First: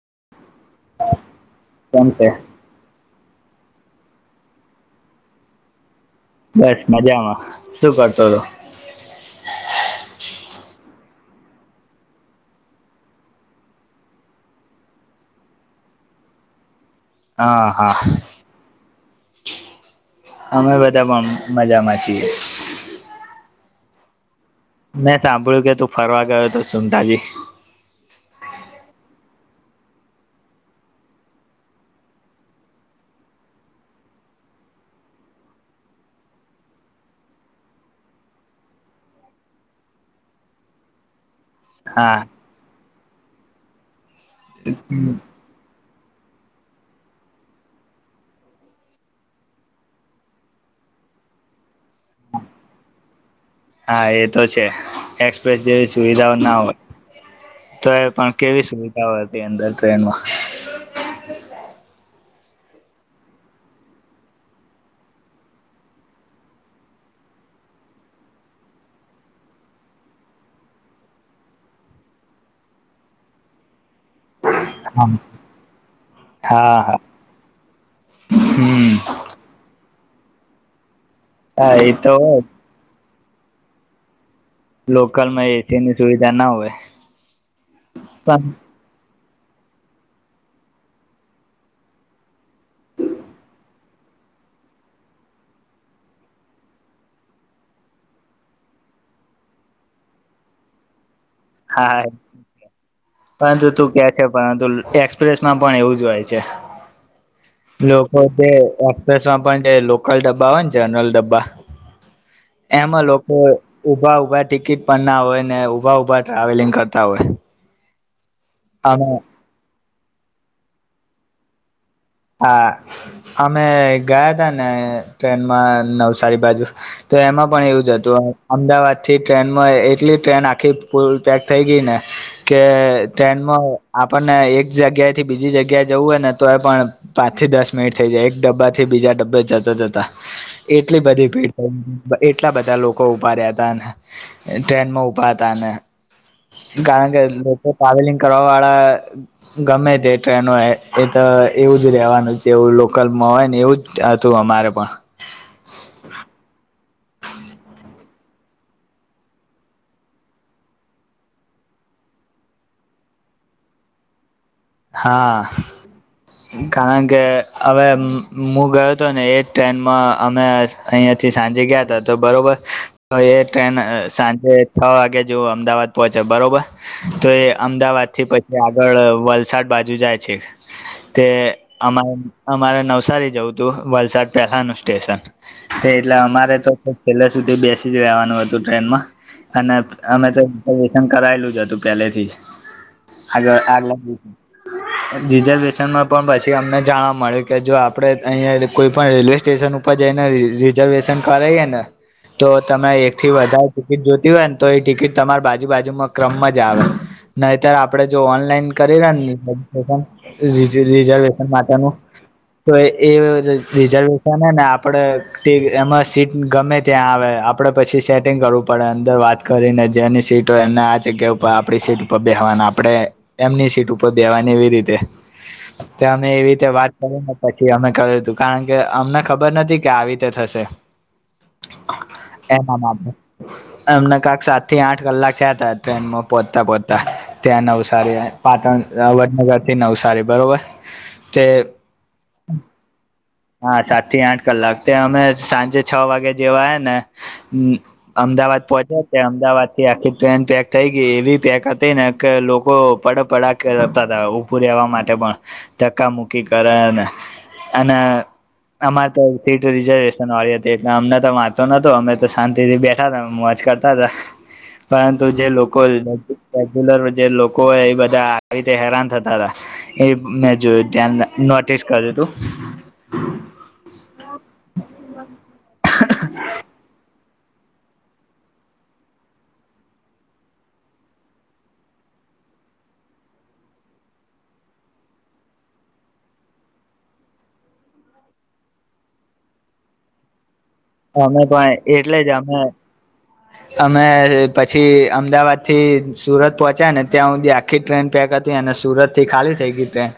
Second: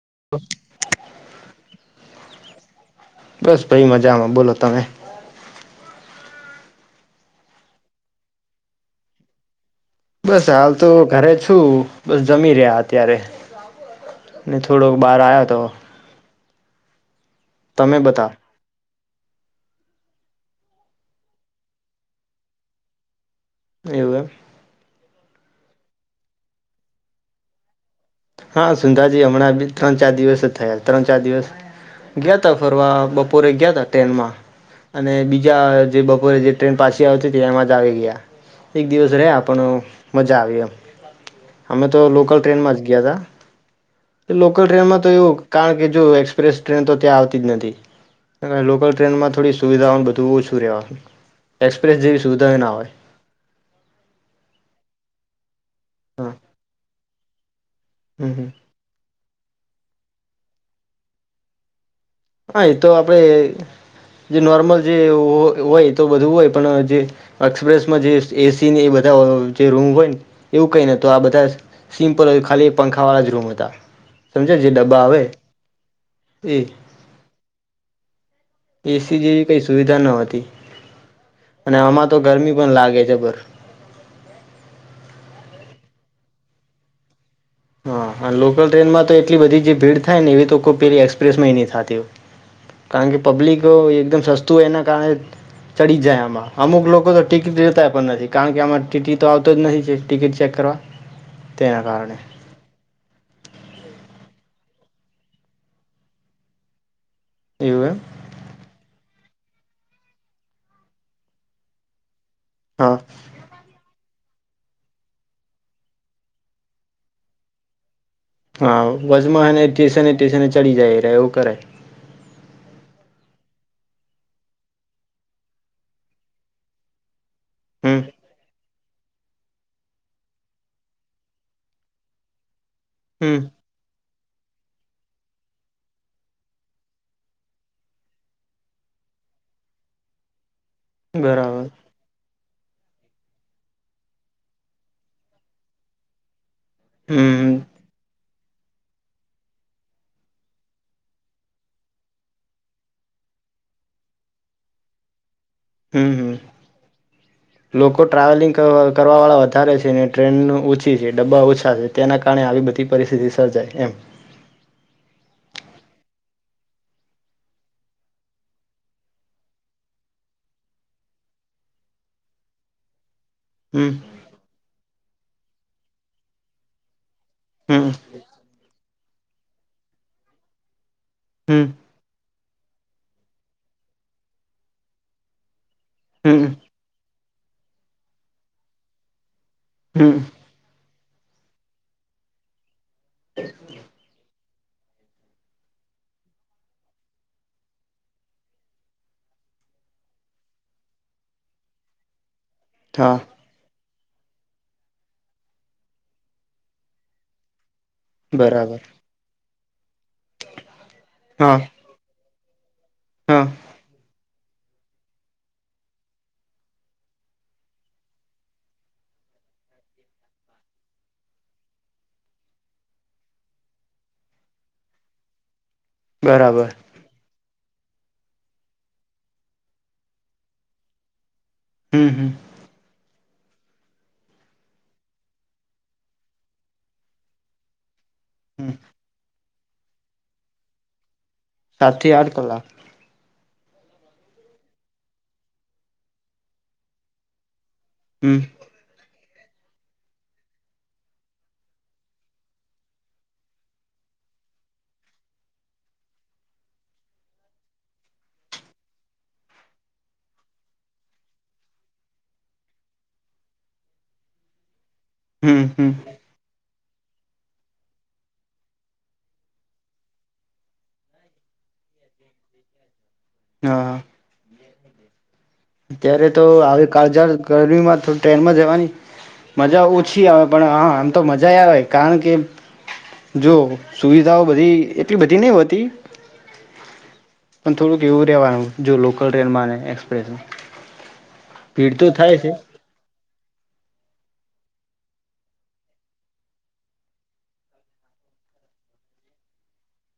[inaudible] Phone પે બસ ભાઈ મજામાં બોલો તમે બસ મજામાં શું કરતો હતો બસ હાલ તો ઘરે છું બસ જમી રહ્યા અત્યારે થોડોક બહાર આવ્યો તો હા હા બતા અમે બધા મજામાં છીએ એવુંગ મે સાંભળ્યું કે તું ફરવા ગયો તો સુમતાાજી હા સુુંંધાજી હમણાં બ ત્રણ ચાર દિવસ જ થયા ત્રણ ચાર દિવસ ગયા ત ફરવા બપોરે ગયા તા ટ્રેનમાં અને બીજા જે બપોરે જે ટ્રેન પાછી આવતી ત એમાં જ આવી ગયા એક દિવસ રહ્યા પણ મજા આવી એમ અમે તો હા લોકલ ટ્રેનમાં જ ગયા ગતા લોકલ ટ્રેનમાં તો એવું કારણ કે એક્સપ્રેસ ટ્રેન તો ત્યાં આવતી જ નથી અને લોકલ ટ્રેનમાં થોડી સુવિધાઓનું બધું ઓછું રહેવાનું એક્સપ્રેસ જેવી સુવિધા ના હોય એફ જેવી હા સુવિધાઓ ના હોય તો એ પણ હમ હમ કેવી સુવિધા હોય હતી અંદર ટ્રેનમાં હા એ તો આપણેે જે નોર્મલ જે હોય તો બધું હોય પણ જે એક્સપ્રેસમાં જે એસીને એ બધા જે રૂમ હોય ને એવું કઈ નને તો આ બધા સિમ્પલય ખાલી પંખા વાળા જ રૂમ હતા સમજ જે ડબ્બા આવે એ હા હા હમ્મ એસી જેવી કઈ સુવિધા જનવતી હા અને એ આમાં તો હોય ગરમી પણ લાગે છે બરોબર લોકલ માં એસી ની સુવિધા ના હોય હા અને પણ લોકલ ટ્રેનમાં તો એટલી બધી જે ભીડ થાય ને એવી તો કોઈ પેલી એક્સપ્રેસમાં નહીં થતી હોય કારણ કે પબ્લિક એકદમ સસ્તું હોય એના કારણે ચડી જ જાય આમાં અમુક લોકો તો ટિકિટ લેતા પણ નથી કારણ કે આમાં ટીટી તો આવતો જ નથી ટિકિટ ચેક કરવા તેના હા કારણે પરંતુ તું કે છે પરંતુ એક્સપ્રેસમાં પણ એવું જ હોય છે એવું એમ લોકો જે એક્સપ્રેસ માં પણ લોકલ ડબ્બા હોય ને જનરલ ડબ્બા હા એમાં લોકો ઊભા ટિકિટ પણ ના હોય ને ઊભા ઉભા ટ્રાવેલિંગ કરતા હોય હા અમે વજમાંને એ સ્ટેશને સ્ટેશને ચડી જાય એ રા એવું કરે હા અમે ગયા તા ને ટ્રેનમાં નવસારી બાજુ તો એમાં પણ એવું જ હમ હતું અમદાવાદ થી ટ્રેન માં એટલી ટ્રેન આખી ફૂલ પેક થઈ ગઈ ને કે હમ ટ્રેનમાં પણ એક જગ્યાએથી બીજી જગ્યાએ જવું હોય ને તો એ પણ પાંચ થી દસ મિનિટ થઈ જાય એક ડબ્બા થી બીજા ડબ્બે જતા જતા એટલી બધી ભીડ બરાબર કેટલા બધા લોકો ઉભા રહ્યા હતા ટ્રેન માં ઉભા હતા ને કારણ કે હમ લોકો ટ્રાવેલિંગ કર્રવાળા ગમે તે ટ્રેનો એ એ તો એવું જ રેવાનું જેવું લોકલમાં હોય ને એવું જ હતું અમારે પણ હમ હમ હમ કો ટ્રાવેલિંગ કરવા વાળા વધારે છે ને ટ્રેન ઓછી છે ડબ્બા ઓછા છે તેના કારણે આવી બધી પરિસ્થિતિ સર્જાય એમ. હા કારણ કે અવે મુ ગયો હતો ને એજ ટ્રેનમાં અમે અહિયાંયાથી સાંજે ગયા તા તો બરોબર તો એ ટ્રેન હમ સાંજે છ વાગે જેવો અમદાવાદ પહોચે બરોબર તો એ હમ અમદાવાદ થી પછી આગળ વલ સાડ બાજુ જાય છે. તે હમ અમાં એમ અમારે નવસારી જવું તું વલસાડ પહેલાનું સ્ટેશન એટલે હમ અમારે તો સુધી બેસી જ રહેવાનું હતું ટ્રેનમાં. અને હમ અમે તો રિઝર્વેશન કરાયેલું જ હતું પેલેથી આગળ આગ રિઝર્વેશનમાં પણ પછી અમને જાણવા મળ્યું કે જો આપડે અહીંયા કોઈ પણ રેલ્વે સ્ટેશન ઉપર જઈને રિઝર્વેશન કરેએ ને તો તમે એક હા થી વધારે ટિકિટ જો હોય ને તો એ ટિકિટ તમારી બાજુ બાજુમાં ક્રમ માં જ આવે ન ત્યારે આપડે જો ઓનલાઈન બરાબર કરીયે ની હા તો એ હા રિઝર્વેસન ને આપડે એમાં સીટ ગમે ત્યાં આવે આપડે પછી સેટિંગ કરવું પડે અંદર વાત કરીને જેની સીટ હોય એને આ જગ્યા ઉપર આપડી સીટ ઉપર બેહવાની આપડે એમની સીટ ઉપ દેવાની એવી રીતે ત અમે એવી બરાબર રીતે વાત કરીને પ થી અમે કર્યું હતું કારણ કે અમને ખબર નથી કે આવી રીતે થશે. હમ હમ [unintelligible] અમને કાંક સાતથી આઠ કલાક થયા તા ટ્રેન માં પોચ્તા પોચ્તા ત્યાં નવ સારીએ હમ પાટન વડનગરથી નવસારી બરોબર તે તાથીથી આઠ કલાક હા સાતથી આઠ કલાક ત્યા અમે સાંજે છ વાગે જેવા હે ને હમ હમ અમદાવાદ પહોંચ્યો અમદાવાદ થી આખી ટ્રેન પેક થઈ ગઈ એવી પેક હતી ને કે લોકો પડપડાકે રહતા હતા ઉભું રેવા માટે પણ ધક્કા મૂકી કરે અને અને અમારે તો સીટ રિઝર્વેશન વાળી હતી એટલે અમને તો વાંચો નતો અમે તો શાંતિથી બેઠા હતા મોજ કરતા હતા પરંતુ જે હમ હમ લોકલ [unintelligible] જે લોકો એ બધા આવી રીતે હેરાન થતા હતા એ મેં જોયું ધ્યાન નોટિસ કર્યું તું [inaudible] હા હા [inaudible] ત્યારે તો આવી કાળજાળ ગરમીમાં તો ટ્રેનમાં જવાની મજા ઓછી આવે પણ હા આમ તો મજા આવે કારણ કે જો સુવિધાઓ બધી એટલી બધી નહી હોતી પણ થોડુંક એવું રહેવાનું જો લોકલ ટ્રેનમાં અને એક્સપ્રેસમાં અમે પણ ભીડ તો એટલે જ થાય છે અમે અમે પછી અમદાવાદથી સુરત પહોચ્યા ને ત્યાં હું આખી ટ્રેન પેક હતી અને સુરતથી ખાલી થઇ ગઈ ટ્રેન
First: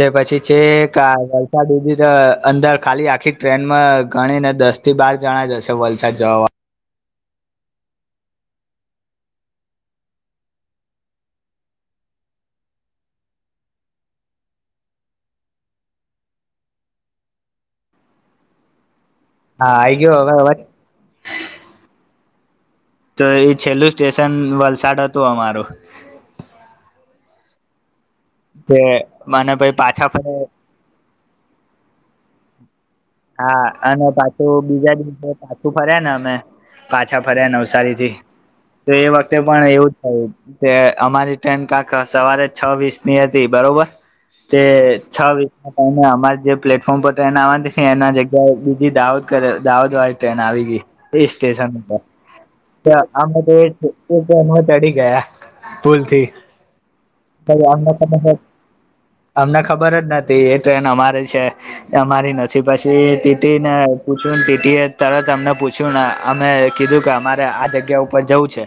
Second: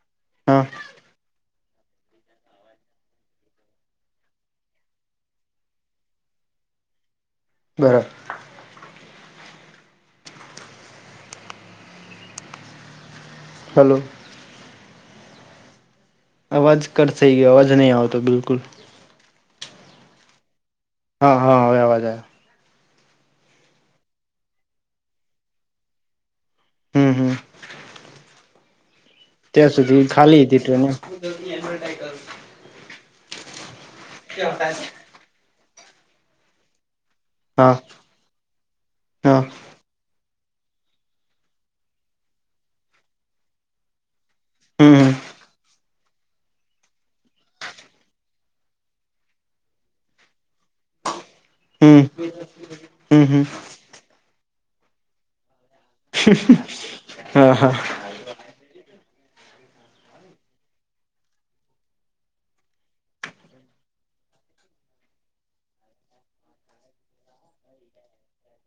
તે પછી હા છેક‌ આ વલસાડ સુધી અંદર ખાલી આખી ટ્રેનમાં ગણીને દસ થી બાર જણા જશે વલસાડ જવા બરાબર હલો અવાજ કટ થઇ ગયો અવાજ નહી આવતો બિલકુલ હા આઈ ગયો હવે અવાજ હા હા હવે અવાજ આવે તો એ છેલ્લું સ્ટેશન વલસાડ હતું અમારું હમ્મ હમ્મ તે અને ત્યાં પછી સુધી પાછા ફરે ખાલી હતી ટ્રેનને હાં અને પાછું બીજા આછું ફર્યા ને અમે પાછા ફર્યા હા નવસારી થી તો એ વખતે હા પણ એવું જ થયું. તે અમારી ટ્રેન કાક સવારે છ વીસ ની હતી બરોબર. તે હમ હમ છ વીસ ના ટાઇમે તમા જે પ્લેટફોર્મ પર હતા એને આ એના જગ્યાએ બીજી દાહોદ કર દાહોદ વાળી ટ્રેન આવી ગઈ. એ સ્ટેશન હમ પર. હમ હમ આમાં તો ચડી ગયા. ભુલથી હા હા અયાથી અમને ખબર જ નથી એ ટ્રેન અમારી છે અમારી નથી. થી પછી ટીટીને પૂછ્યું ને ટીટી એ તરત અમને પૂછ્યું ને અમે કીધું કે અમારે આ જગ્યા ઉપર જવું છે.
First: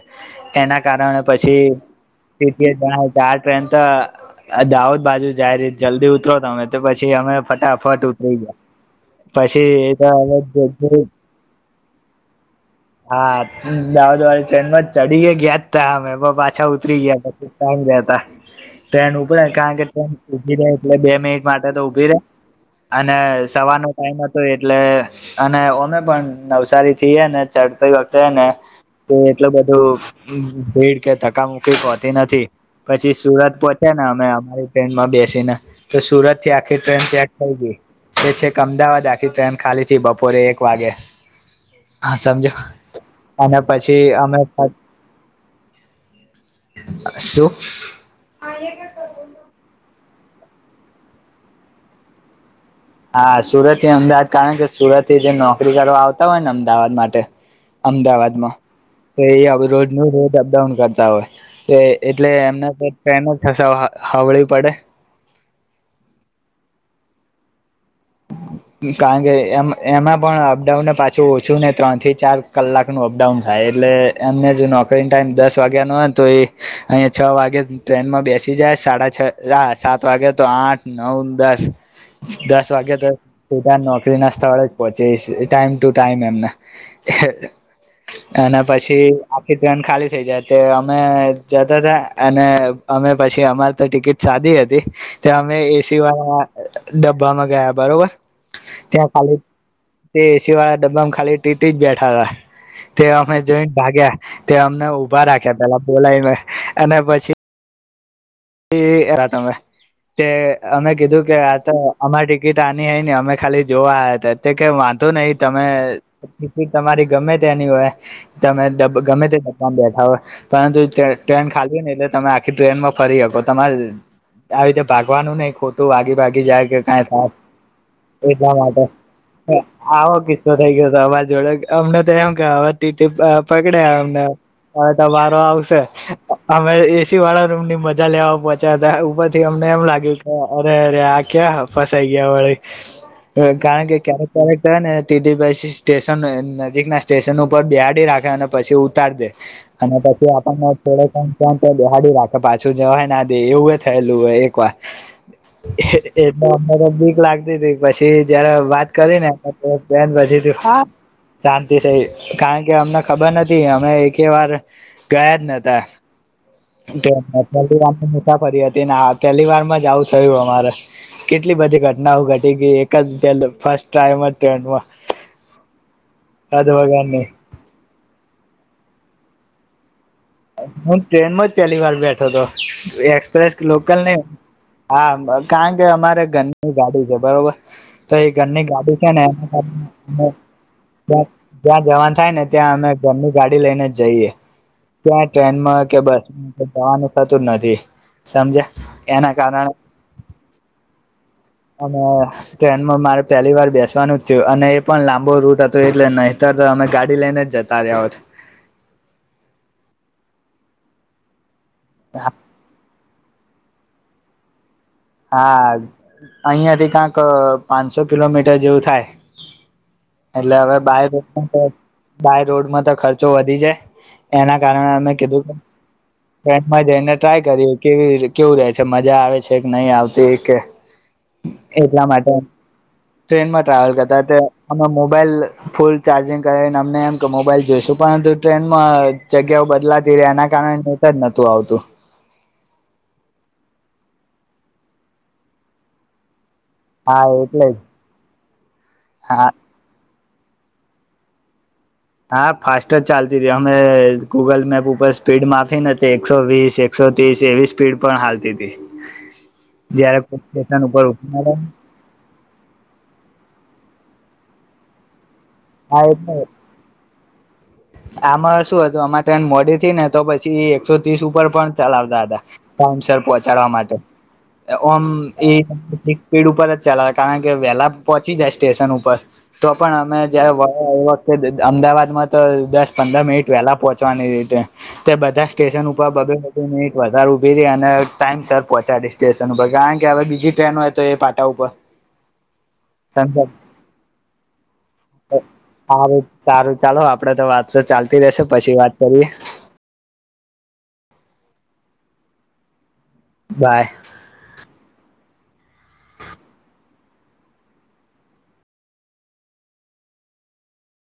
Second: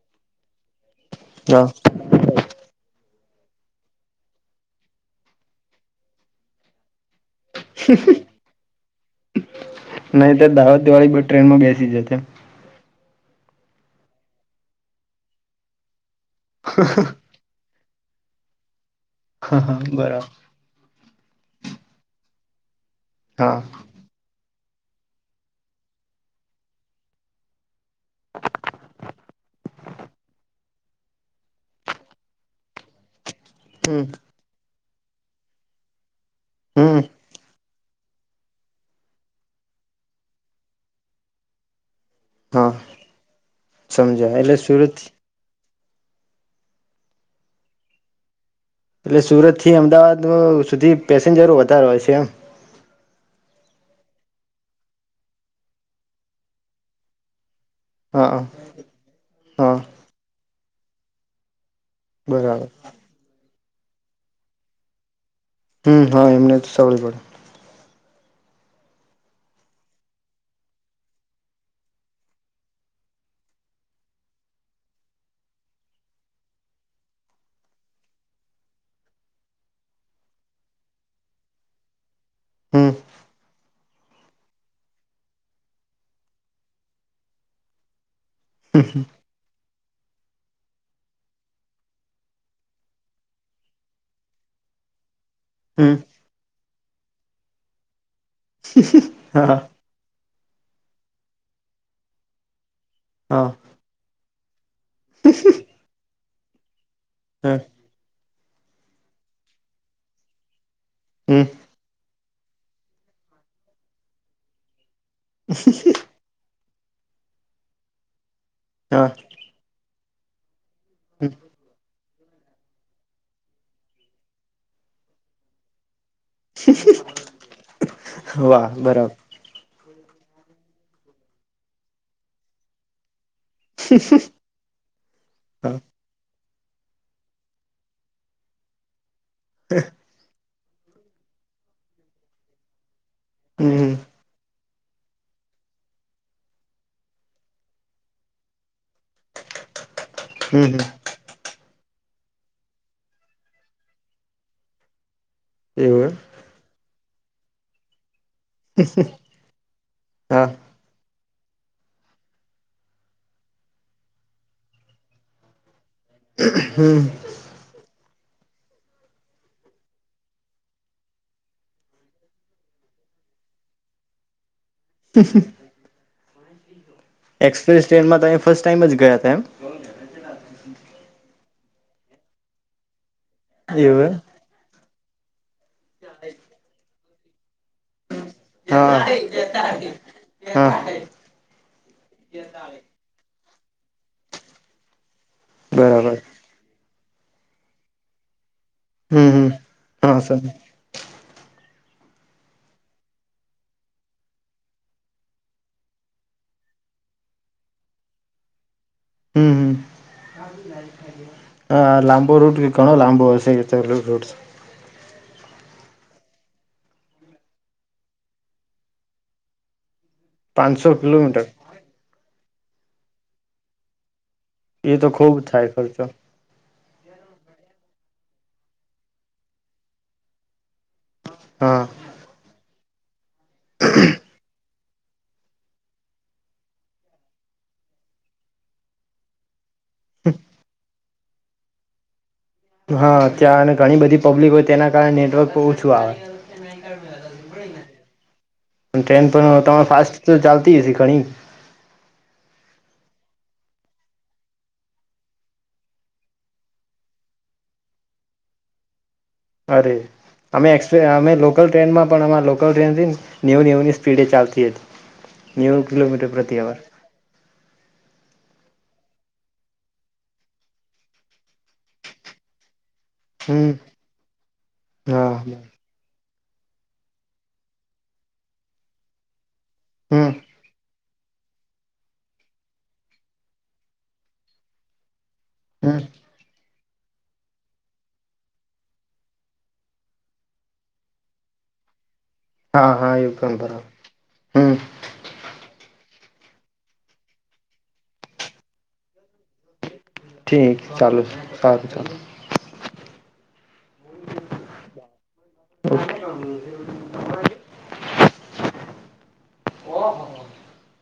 એના કારણે પછી હા ટીટી જણાવ્યું. આ ટ્રેન તો દાહોદ બાજુ જાય રી જલ્દી ઉતરો તને તો પછી અમે ફટાફટ ઉતરી ગયા. પછી એ નાહી તો દાવા હવે દિવાળી બ ટ્રેન માં બેસી જશે. હા દાઉ દરી ટ્રેનમાં ચડી ગ ગયા જ તા અમે. પાછા ઉતરી ગયા પછી ટામ ગયા ત. ટ્રેન ઉપડે હા હા કારણ કે ટ્રેન બરાબર ઉભી એટલે બે મિનિટમાં. તો ઉભી રે અને હા સવાર ન ટાઈમ હતો એ એટલે અને અમે પણ નવસારી થીએ ને ચડતી વખતે ને તે એટલું બધું ભીડ કે ધકા મુુકી પહતી નથી પછી સુરત પહોચે ને હમ અમે અમારી ટ્રેનમાં બેસીને તો સુરત આખી હમ ટ્રેન ત્યાગ થઈ ગઈ એ છે કે અમદાવાદ આખી ટ્રેન ખાલી થી બપોરે એક વાગે હા સમજો હા અને પછી અમે સમજાય એટલે સુરત [inaudible] એટલે સુરત થી અમદાવાદ સુધી પેસેન્જરો વધારે હોય છે એમ હા સુરત થી અમદાવાદ કારણ કે સુરત થી જે નોકરી કરવા આવતા હોય ને અમદાવાદ માટે હા અમદાવાદમાં તો એ હા રોજ ન રોજ અપડાઉન કર તાવ એટલે બરાબર એમના ટ્રેન હાવળી પડે હમ હા એમને તો સાવળ પડે કારણ કે એમ એમાં પણ અપડાઉનને પાછું ઓછું ને ત્રણ થી ચાર કલાક નું અપડાઉન થાય એટલે એમને જો નોકરી ટાઈમ દસ વાગ્યા નો હોય તો એ અહીં છ વાગે ટ્રેનમાં બેસી જાય સાડા છ રા સાત વાગે તો આઠ નવ દસ દસ હમ વાગ્યા તેનોકરી નાસ્તા હળ પચે ટાઈમ ટુ ટાઈમ એમના અનેના પછી આખી ટ્રેન ખાલી થઇ જાય તે અમે જતા હતાા અને અમે પછી અમારે તો ટિકિટ સાદીી હતી ત્યા અમે હમ એસી વાળા ડબ્બામાં ગબ બરોબર ત્યાં કાલે હા તે પી વાળા ડબ્બામાં ખાલી ટીટી જ બેઠા હતા તે અમે હા જોઈને ભાગ્યા ત્યામ ઉભા રાખ્યા પેલા બોલાય એના પછી હા એ રાતમ તે અમે કીધું કે હમ આ તો અમારી ટિકિટ આની હય અમે ખાલી જોવા તો કે તો નહી તમે તમારી ગમે તેની હોય તમેબ હા ગમે તે ડબ બે હવે પરંતુ ટ્રેન ખાલી તમે આખી ટ્રેનમાં ફરી તો તમારે આવી રીતે ભાગવાનું નને ખોટું વાગી બાકી જાય કે કઈ થાય એટલા વાહ બરાબર માટે આવો કિસ્સો થઈ ગયો હતો અ વાવાજ જોડે અમને તો એમ ગ પકડે એમને હવે તમારો હા આવશે આમ એસી વાળા રૂમ નિમ્ધ લ્યાવ પોંચાતાર અમને એમ લાગ્યું કે અરે અરે આ ક્યાં ફસાઈ ગયા વાળી કારણ હમ કે ક્યારેક ક્યારેક ને ટીટી. પછી સ્ટેશન નજીક ના સ્ટેશન ઉપર બેસાડી રાખે અને પછી ઉતારી દે અને પછી હમ આપણનેડે દિબેહાડી રાખે [inaudible] શું જવાય ના દે એવું થયેલું હોય એક વાર એવું એમ. [unintelligible] લાગતી હતી પછી જયારે વાત કરી ને બેન પછી થયું હા શાંતિ થઈ કારણ કે અમને ખબર નથી અમે એકે વાર ગયા જ નતા હમ મુસાાફરી હતી ને આ પહેલી વાર માં જ આવું થયું અમારે કેટલી બધી ઘટનાઓ ઘટી ગઈ એક જ પે ફસ્ટ ટાઈમ જ ટ્રેનમાં હમ હમ [unintelligible] એક્સપ્રેસ ટ્રેનમાં તમે ફર્સ્ટ ટાઈમ જ ગયા તેમ હું ટ્રેનમાં જ પહેલી વાર બેઠો હતો એક પ્રેસ લોકલ ને એવું એમ. હા બ કારણ કે અમારે ઘરની ગાડી બરોબર તો એ ઘરની હા ગાડી છે ને એના કારણે હા જ્યાં જવાન થાય ને ત્યાં અમે ઘરની ગાડી લઈને જ જઈએ ક્યાં ટ્રેન માં કે બરાબર બસમાં જવાનું થતું નથી સમજયા હમ હમ હા સર અને ટ્રેનમાં મારે પહેલી વાર બેસવાનું જ થયું અને એ પણ લાંબો રૂટ હતો એટલે નહીતર તો અમે ગાડી લઈને જ જતા રહ્યા. હમ હમ હા લાંબો રૂટ ઘણો લાંબો [unintelligible] હા અહિયાંથી કાંક પાંચસો કિલોમીટર જેવું થાય. એટલે હવે પાંચસો કિલોમીટર બાય રોડમાં તો ખર્ચો વધી જાય. એના કારણે એ તો અમે ખૂબ કીધું થાય ખર્ચો ટ્રેનમાં જઈને તો આય કર કે કેવું રહેે છે મજા આવે છે. નહી આવતી એક કે હા એટલા માટે. ટ્રેન માં ટ્રાવેલ કરતા તે અમે મોબાઈલ ફૂલ ચાર્જિંગ કરીને અમને એમ કે મોબાઈલ જોઈશું પરંતુ ટ્રેનમાં જગ્યાઓ બ એલા તીર એના ક- જ નતું આવતું. હા અ ત્યાં અને ઘણી બધી પબ્લિક હોય તેના કારણે નેટવર્ક ઓછું આવે. હા એટલે જ ટ્રેન હા પણ તમાર ફાસ્ટ તો ચાલતીસી ઘણી. હા ફાસ્ટ જ ચાલતી હતીી અમે ગૂગલ મેપ ઉપર સ્પીડ માફી નથી એકસો વીસ એકસો ત્રીસ એવી સ્પીડ પણ હાલતી હતી. અરે જયારે સ્ટેશન અમેક્સપ ઉપર અમે લોકલ હા ટ્રેનમાં પણ અમા લોકલ ટ્રેન થી નેવ નેવ ની સ્પીડ સ્પીડે ચાલતી હતી. નેવ કિલોમીટર એટલે પ્રતી આાવર આમાં શું હતું આમા ટ્રેન મોડી થી ને તો પછી એકસો ત્રીસ ઉપર પણ ચલાવતા હતા. ટાઈમસ પહોંચાડવા હમ માટે. ઓમ હા સ્પીડ ઉપર જ ચલાવે કારણ કે વહેલા પહોંચી જાય સ્ટેશન ઉપર. તો પણ અમે હમ જયારે વા આવ અમદાવાદમાં. તો દસ પંદર મિનિટ વહેલા પહોંચવાની રીતે તે બધા સ્ટેશન હમ ઉપર બબે મિનિટ વધારે ઉઊભી રહી અને ટાઈમ સર પહોંચાડી સ્ટેશન ઉપર કારણ કે હવે બીજી ટ્રેનો હોય તો એ પાટા ઉપર. હા હા એયું પણમ બરાબર હમ [unintelligible] સારું સારું ચાલો આપ. આપડે તો વાત તો ચાલતી રહેશે પછી વાત કરીએ. ઠીક ચાલું [unintelligible] સારું ચાલો. બાય [inaudible]